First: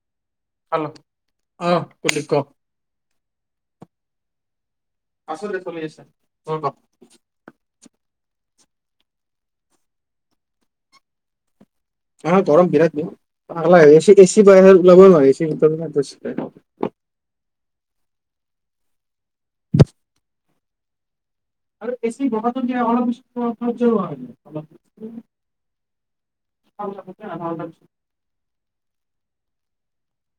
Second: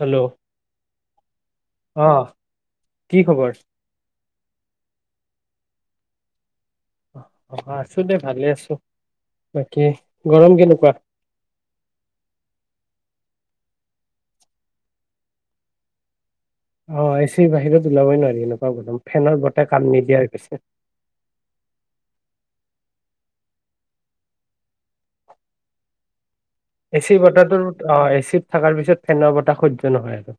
Hello hello অহ অ, কুলদীপ ক কি খবৰ? আছো দে। চলি আছ অ আছো দে, ভালে আছো। বাকী, গৰম কেনেকুৱা? অ গৰম বিৰাট দিয়ে। পাগলা হৈ গৈছি। এ চি বাহিৰত ওলাবই নোৱাৰা হৈছি। নোৱাৰে এ চ [unintelligible] অ এ চি বাহিৰত ওলাবই নোৱাৰি এনেকুৱা গৰম। ফেনৰ বতাহ কাম নিদিয়াই হৈ গৈছে। আৰু এছি বগাটো দিয় অলপ [unintelligible] এচি বতাহটো অ এচিত থকাৰ পিছত খ বতাহ সুধ্য তে নহয়টো।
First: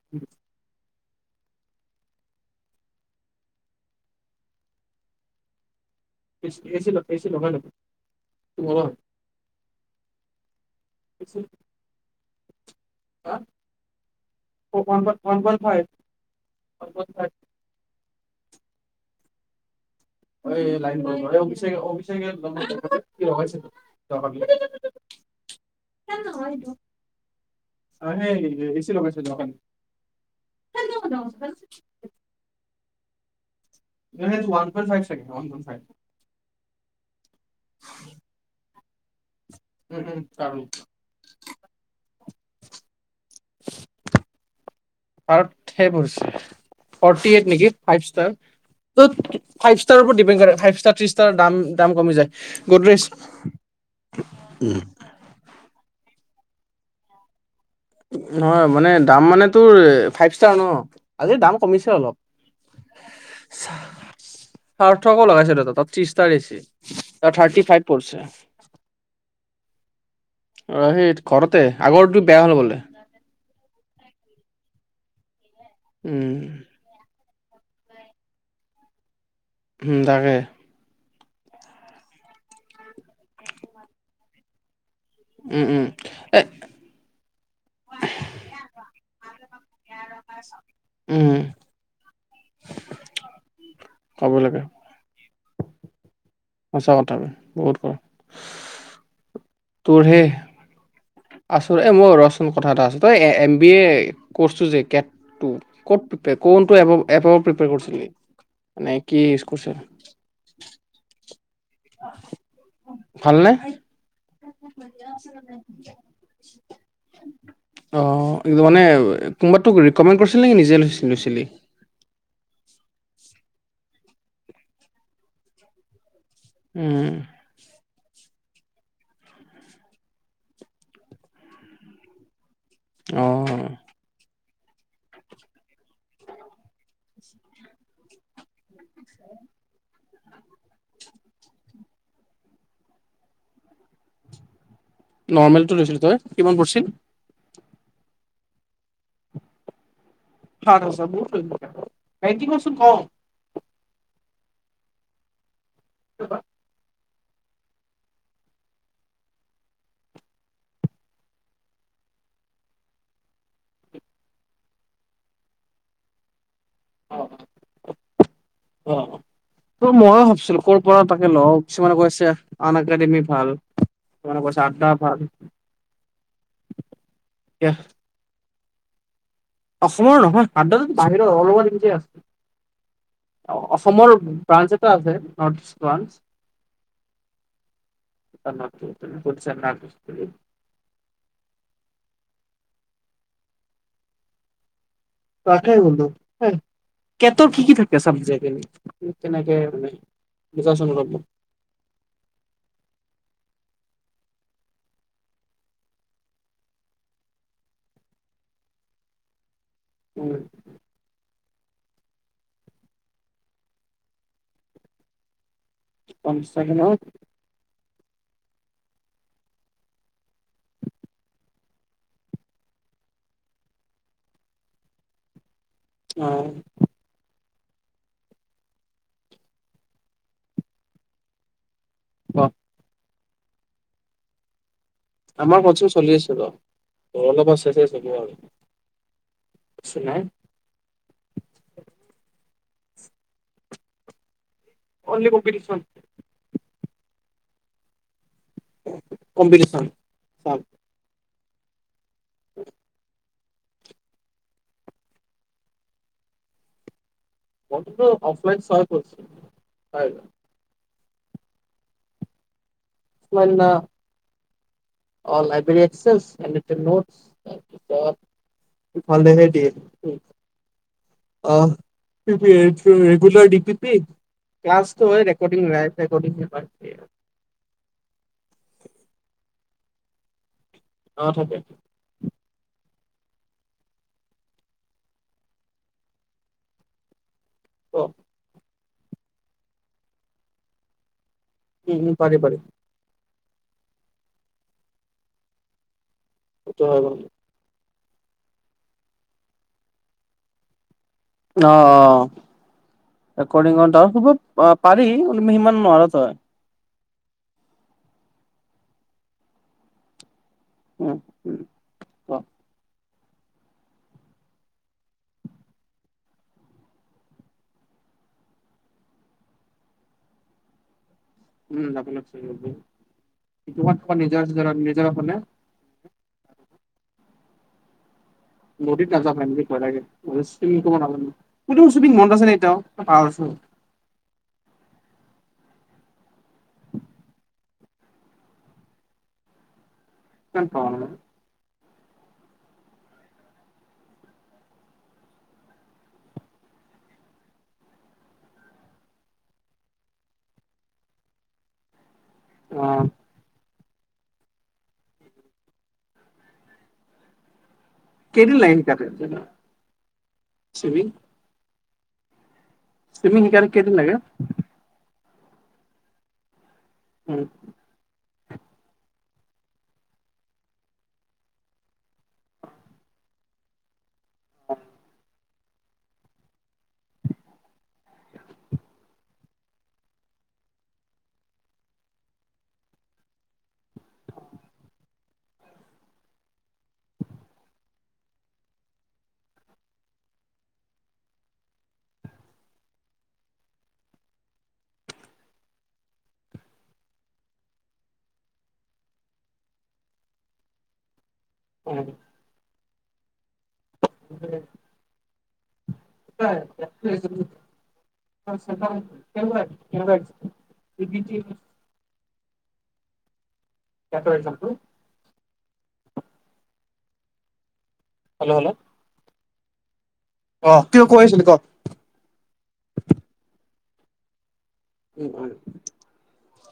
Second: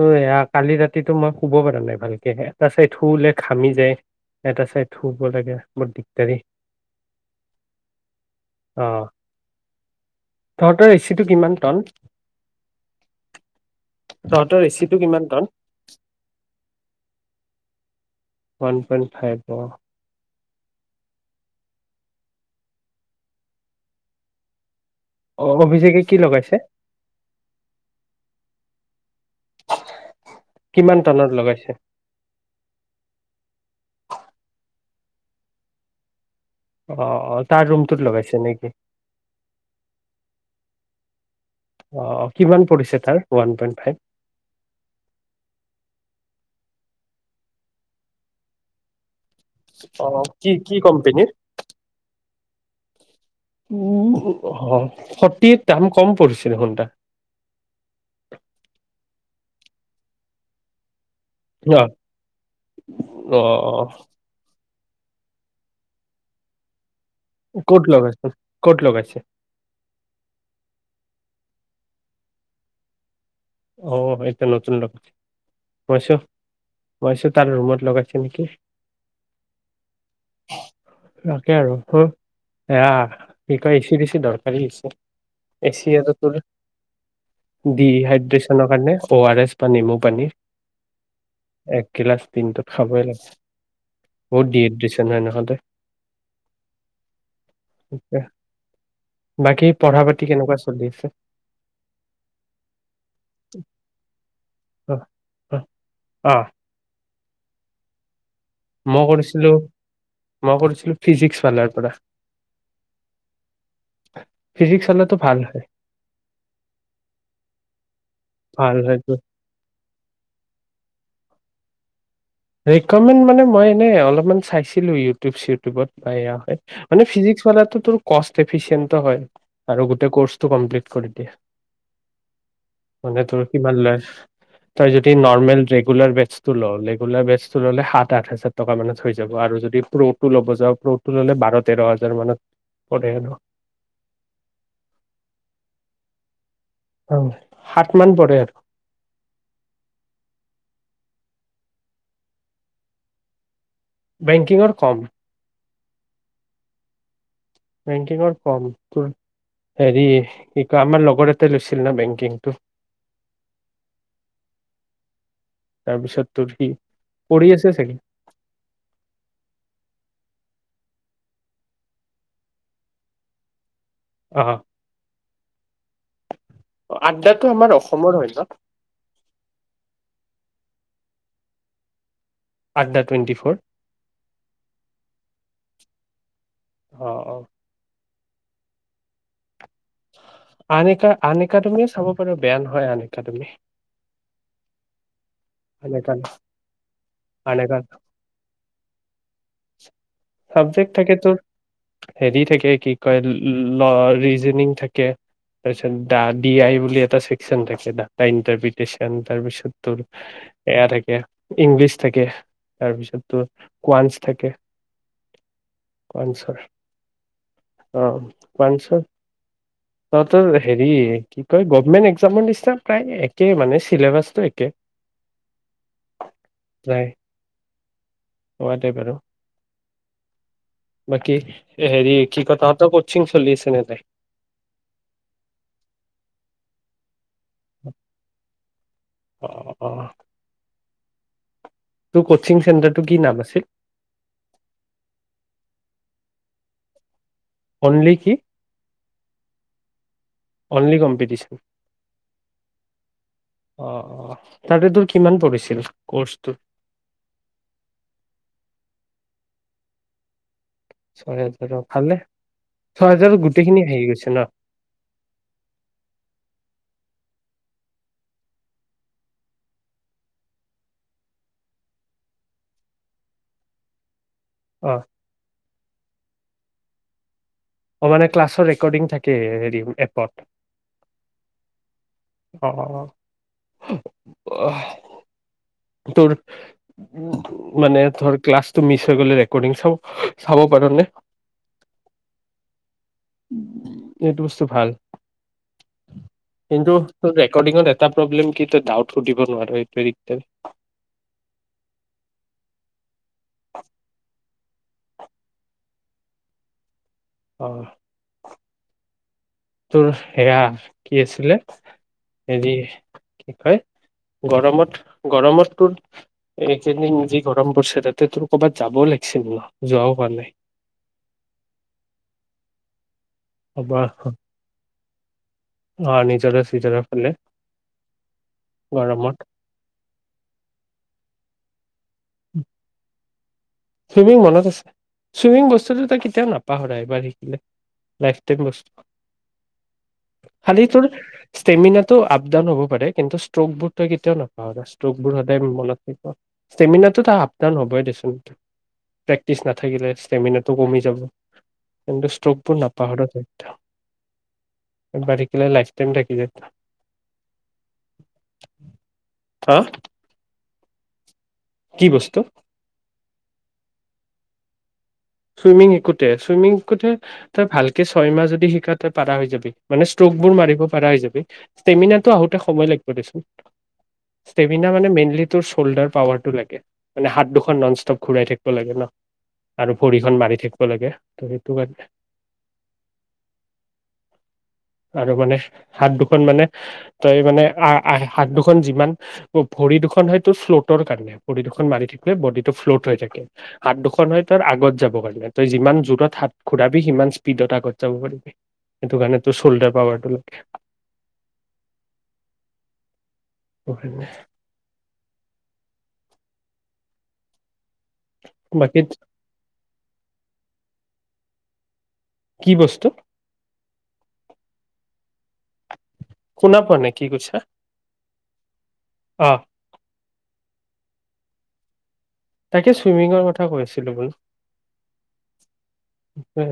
অ হেয়া কালি ৰাত ৰাতিটো মই শুব পৰা নাই ভালকে। এটা চাইড শুলে ঘামি যায়। এটা চাইদ শুব লাগে [unintelligible] এ-এ-এচি এচি লগাই লম অ ঘৰত। তহঁতৰ এচিটো কিমান টন? অ তহঁতৰ অ এচিটো অংগত কিমান ton one point five, one point five. One point five, অ। এই লাইন গল অ অভিষেকে অভিষেকে [unintelligible] অ অভিষেকে কি লগাইছে সেই গেইছিলো গেইছিলো কিমান টনত লগাইছে ন ৱান পইন্ট ফাইভ চাগে ৱান পইন্ট ফাইভ অ অ তাৰ ৰুমটোত লগাইছে নেকি উম উম তাৰো অ কিমান পৰিছে তাৰ ওৱান পইণ্ট ফাইভ অলপ ঠেক হৈছে ফৰ্টি এইট নেকি ফাইভ ষ্টাৰ ত ফাইভ ষ্টাৰৰ ওপৰত অ ডিপেণ্ড কি কৰে কি ফাইভ ষ্টাৰ ত্ৰিছটা কোম্পেনীৰ দাম কমি যায় গুডৰেছ উম অ সতি দাম কম পৰিছিল সোনটা নহয় মানে দাম মানে তোৰ ফাইভ ষ্টাৰ ন আজি দাম কমিছে অলপ অ অ সাৰ্থকো লগাইছে দাদা তাত ত্ৰিছষ্টাৰ গেইছে। ক'ত লগ গাইছে ক'ত লগাইছে অ সেই ঘৰতে আগৰটো বেয়া হল বোলে অ এতিয়া নতুন লগ গৈছো উম গৈছো তাৰ ৰুমত লগাইছে নেকি। উম তাকে। তাকে আৰু হ এয়া কি কয় এচি বেছি দৰকাৰী হৈছে। উম উম এচি এটা তোৰ এ ডিহাইড্ৰেচন অ আৰ এছ বা নেমু পানী উম এক গিলাচ দিনটোত খাবই লাগে ক'ব বহুত লাগে ডিহাইড্ৰেচন তহতে সঁচা কথাবোৰ বহুত কৰ বাকী পঢ়া তোৰ পাতি হেই কেনেকুৱা চলি আছে আছ এ মই ৰচোন কথা এটা আছো তই এ বি য়ে কৰছো যে অ কেটো অ অ ক'ত কোনটো এবাৰ এপ প্ৰিপেয়াৰ কৰিছিলে মই কৰিছিলোঁ মই কৰিছিলোঁ ফিজিক্স ফালৰ পৰা ভালনে ফিজিক্স ফালৰটো ভাল হয় আহ ভাল মানে হয়টো কোনোবাত তোক ৰিকমেণ্ড কৰিছিল নেকি নিজে লৈছিল লৈছিলি এক কমে মানে মই এনে অলপমান চাইছিলোঁ ইউটিউব চিউটিউবত হয় মানে উম ফিজিক্সালাতটো তোৰ কষ্ট ফিচিয়ে হয় আৰু গোটেই কৰ্চটো কমপ্লিট কৰি দিয়ে মানে অ তোৰ কিবা লাৰ্জ তই যদি নৰ্মেল ৰেগুলাৰ বেচ টো ল ৰোলাৰ বেছ টো ললে সাত আঠ হাজাৰ টকা মানত হৈ যাব, আৰু যদি প্ৰব টো ল'ব যাও প্ৰবটো ললে বাৰ তেৰ হাজাৰ মানত ন নৰ্মেলতটো লৈছিলো তই কিমান পৰ্চি [unintelligible] সাত মান পৰে আৰু হাত হজৰত টো কৰিব পাৰিব নাইন্তি পাৰ্চেন্ত কম বেংকিংৰ কম [unintelligible] বেংকিঙৰ কম, তোৰ হেৰি কি কয় আমাৰ লগৰ এটাই লৈছিল ন বেংকিংটো। তাৰপিছত তোৰ সি অ পঢ়ি আছে চাগে তই মইো ভাবছিলো [unintelligible] ক'ৰ পৰা তাকে লওঁ কিছুমানে কৈছে আন একাডেমি ভাল কিছুমানে অ কৈছে আড্ডা ভাল আড্ডাটো এতিয়া আমাৰ অসমৰ হয় ন অসমৰ নহয় সাদ্ৰো বাহিৰত অলপমান একে আছে আড্ডা টুৱেণ্টি ফ'ৰ [unintelligible] অসমৰ ব্ৰাঞ্চ এটা আছে নৰ্থ ইষ্ট ব্ৰাঞ্চ আহ অহ চ [unintelligible] আনিকা আনিকা তুমি চাব পাৰা বেয়া নহয় হয় আনেকা তুমি তাকে বলো কেটৰ আন কি কি একা থাকে চাবজেক এনে? কেনেকে মানে চাবজেক্ট বুজাচোন থাকে লগ তোৰ ন ৰিজনিং থাকে, তাৰপিছত ডা ডি আই বুলি এটা ছেকচন থাকে ডাতা ইন্টাৰভিউ চেকচন তাৰপিছত উম, এয়া থাকে ইংলিছ থাকে তাৰপিছতো কোৱানছ থাকে কোৱানছৰ পঞ্চাক ন [unintelligible] প ছ [unintelligible] তহঁতৰ হেৰি কি কয় গভমেণ্ট একজামৰ নিচনা প্ৰায় একে মানে চিলেবাছটো একে আহ প্ৰায় হোৱা টাইপ আৰু বাকী হেৰি কি অ' কয় তহঁত ক চলিছেনেনোই [unintelligible] আমাৰ প্ৰচুৰ চলি আছে ৰ ত অলপ আছেগে চাগে আৰু। অ অ বেছি নাই তোৰ কোচিং চেণ্টাৰটো কি নাম আছিল? অনলি কম্পিতিছন অনলি কি? কম্পিটিচন অনলি কম্পিটিচন [unintelligible] অ অ তাতে তোৰ কিমান পৰিছিল কৰ্চটোত? মো অফলাইন শেয়াৰ কৰিছো হয়। ছয়াজাৰ ভালনে? লাইব্ৰেৰী এক্সচাঞ্চ ভালে সেই ড অ' ৰেগুলাৰ ড পি পি অ ক্লছটো হয় ৰেকৰ্ডিং ৰা ৰেকৰ্ডিং [inaudible] অ' মানে ক্লাছৰ ৰেকৰ্ডিং থাকে হেৰি এপত? অ' থাকে। অ' তোৰ উ মানে অ', ধৰ ক্লাছ ত মিছ হৈ গ'লে ৰেকৰ্ডিং চাব চাব পাৰ নে? উম উম পাৰে পাৰে। এইটো বুস্তু ভাল। সেইটো কিন্তু হয় বাৰু। ত ৰেকৰ্ডিঙত এটা প্ৰব্লেম কি ডাউট সুধিব নোৱাৰ এইটোৱেই দিগদাৰ। আহ আহ। ৰেকৰ্ডিংত দৌত হব অ' পাৰি ইমান সিমান নোৱাৰ তই। অ'। তোৰ হেয়া উম কি আছিলে এজ কি কয় গৰমত গৰমত তোৰ এইকেইদিন যি গৰম পৰিছে তাতে তোৰ ক'বাত যাবও লাগিছিল ন যোৱাও হোৱা নাই। উম ডাপ [unintelligible] তোমাৰ ক'ৰবাত নিজৰা চিজৰা জাব পাৰো নে? অ' নিজৰে চিজৰে ফালে। বদিত গৰমত নাজাবা সেইদিনা [unintelligible] [unintelligible] তুমি মনত আছে নি তেওঁ [inaudible] চুইমিং মনত আছে চুইমিং বস্তুটো তই কেতিয়াও নাপাহৰা এইবাৰ শিকিলে লাইফ টাইম বস্তু। কিমান খালি পাহৰা তোৰ মই ষ্টেমিনা টো আপ ডাউন হ'ব পাৰে কিন্তু ষ্ট্ৰক বোৰ তই কেতিয়াও নাপাও ষ্ট্ৰক বোৰ সদায় মনত থ পা ষ্টেমিনা টো আপ ডাউন হ'বই দেচোন। প্ৰেক্টিচ নাথাকিলে ষ্টেমিনাটো কমি যাব। কিন্তু অ ষ্ট্ৰকবোৰ নাপাহৰ তই। এবাৰ শিকিলে লাইষ্ট টাইম থাকি যায়। কেইদিন লাগে শিকাতে? হা ছুইমিং কি বস্তু তুমি শিকালে কেইদিন লাগে ছুইমিং শিকোটে ছুইমিং তই ভালকে ছয় মাহ যদি শিকা তই পাৰা হৈ যাবি মানে ষ্ট্ৰকবোৰ মাৰিব পাৰা হৈ যাবি ষ্টেমিনাটো আহোতে সময় লাগিব দেচোন ষ্টেমিনা মানে মেইনলি তোৰ চল্লডাৰ পাৱাৰ তো লাগে মানে হাত দুখন ননইচতপ ঘোঁৰাই থাকিব লাগে ন আৰু ভৰিখন মাৰি থাকিব লাগে ত সেইটো কাৰণে আৰু মানে হাত দুখন মানে তই মানে হাত দুখন যিমান ভৰি দুখন হয়তো ফ্ল'টৰ কাৰণে ভৰি দুখন মাৰি থাকিলে বডি টো ফ্লট হৈ থাকে হাত দুখন হয় ত আগত যাব পাৰি তই যিমান জোৰত হাত ঘুৰাবি সিমান স্পীডত আগত যাব পাৰিবি সেইটো কাৰণে তোৰ চল্ডাৰ পাৱাৰটো লাগে উ অখনেই [unintelligible] অ চন্দন বাকী কেনেকোৱা হৈছে কি বস্তু [unintelligible] শুনা পোৱা নাই কি কইছা হেল্ল' হল অ অহ কিয় কৈ আছিল ক তাকে ছুইমিঙৰ কথা কৈ আছিলো বোল উম উম উ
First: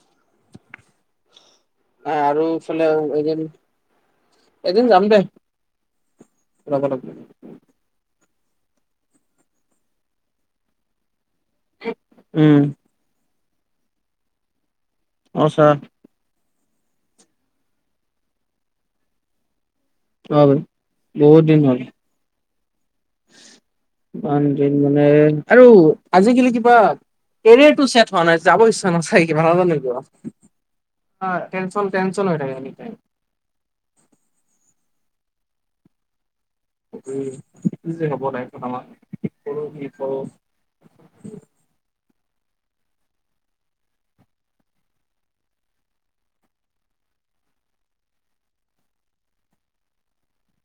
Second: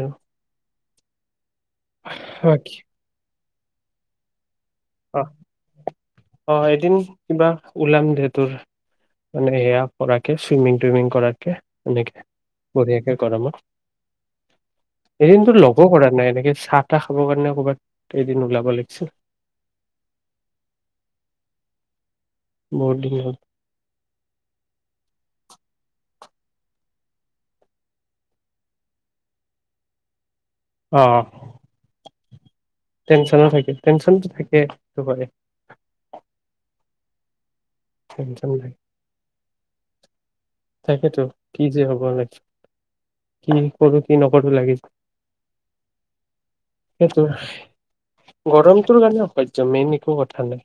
আহ আৰু ফালে এইজন অ অ ফুৰাব এদিন লাগব। ওলাম দে উ মানে সেয়া কৰাকে ছুইমিং টুইমিং কৰাকে তাকে এনেকে উম পৰি আছে গৰমত এদিনতো সঁচা ল'গ কৰা নাই এনেকে চাহ তাহ খাবৰ কাৰণে ক'ৰবাত এদিন ওলাব লাগিছিল হয় বহুত দিন হ'ল বহুত দিন হ'ল ইমান দিন মানে আৰু আজিকালি কিবা কেৰিয়াৰটো চেট হোৱা নাই যাব ইচ্ছা নাযাই কিবা নাজানো কিয় অ টেনশ্যন টেন উজ্বল হৈ থাকে টাইম টেনশ্যনো থাকে টেনশ্যনটো থাকেই চবতে উম কি হ'ব লাইভটোত থাকে আমা চল কি হ [unintelligible] তাকেতো কি যে হ'ব লাইফ কি কৰো কি নকৰো লাগি সেইটো গৰমটোৰ কাৰণে অসহ্য মেইন একো কথা নাই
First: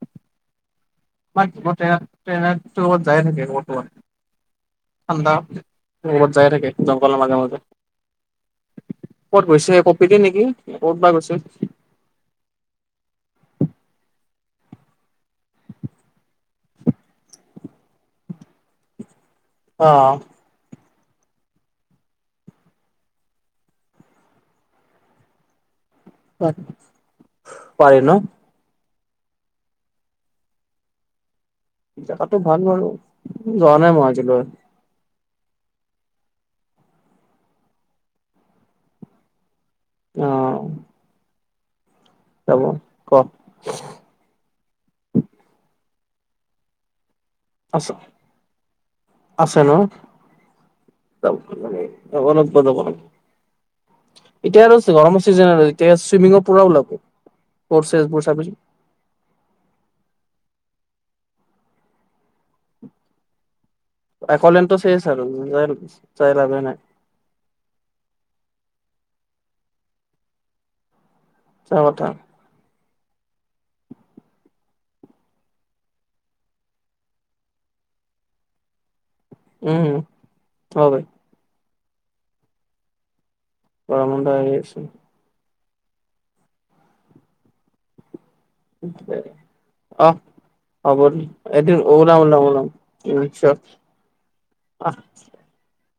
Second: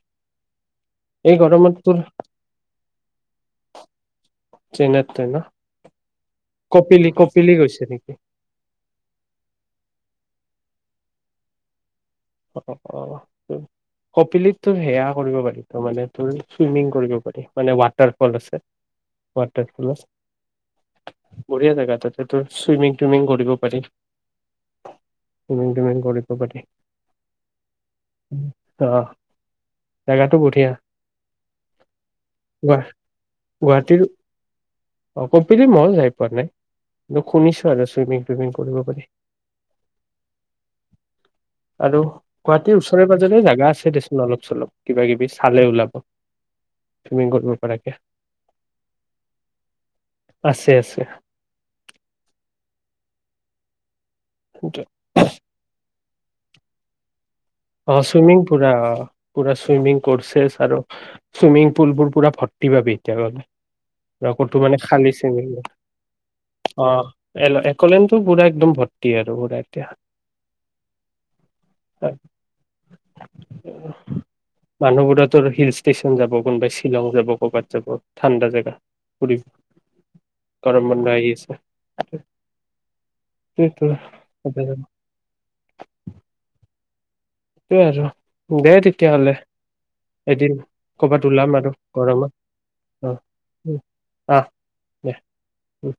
এই গৰমত তোৰ মট্ৰনত ট্ৰেইন'বাত যায় থাকে ক'ৰবাত চেইনাত ক'ৰবাত তই ন ঠাণ্ডা ৰত যায় থাকে কপিলি জংঘলৰ মাজে কপিলি মাজে গৈছে নেকি কত গৈছে কপিত নেকি ক'ত বা গৈছে। অ অ কপিলিত তোৰ সেয়া কৰিব পাৰি তোৰ মানে তোৰ চুইমিং কৰিব পাৰি মানে ৱাটাৰফল আছে। অ ৱাটাৰফুল বঢ়িয়া জেগা তাতে তোৰ চুইমিং টুইমিং কৰিব পাৰি চুইিংটুমিং। কৰিব পাৰি। পাৰে ন? জাগাটো বহিয়া। জাগাটো ভাল বাৰু যোৱা নাই মই আজলৈ। অ কপিলি মইও যাই পোৱা নাই। কিন্তু শুনিছো আৰু চুইমিং তুইমিং কৰিব পাৰি। আহ। আৰু গুৱাহাটীৰ ওচৰে পাজৰে জাগা আছে দেচোন অলপ চলপ কিবা কিবি চালে ওলাব। চুইমিং কৰিব পৰাকে আছে আছে ন আছে আছে [unintelligible] এতিয়া আৰু আছে গৰমৰ চিজন আৰু এতিয়া চুইমিঙৰ পুৰা ওলাব। অ কৰ্চেছবোৰ চুইমিং চাবি পুৰা অ পুৰা চুইমিং কৰিছ [unintelligible] আৰু চুইমিং পুল বোৰ পুৰা ভৰ্তি পাবি এতিয়া গলে। অ কতো একলেণ্ডটো মানে চেচ আৰু খালিছে যাই যাই লাভে নাই অ এক'লেণ্ড তু পুৰা একদম ভৰ্তি। [unintelligible] সচা কথা। মানুহবোৰতৰ হিল ষ্টেচন যাব, কোনোবাই শ্বিলং যাব, ক'ৰবাত যাব ঠাণ্ডা জেগা। কৰিম উম গৰম হয় বন্ধ আহি আছে। সেইটোৱে গৰম বন্ধ আহি আছে। সেইটোৱে কি আৰু দে তেতিয়াহ'লে আহ এদিন হ'ব দ কৰ'বাত ওলাম আৰু এদিন ওল গৰমত ওলাম ওলাম অ নি নিশ্চয় অ। উ।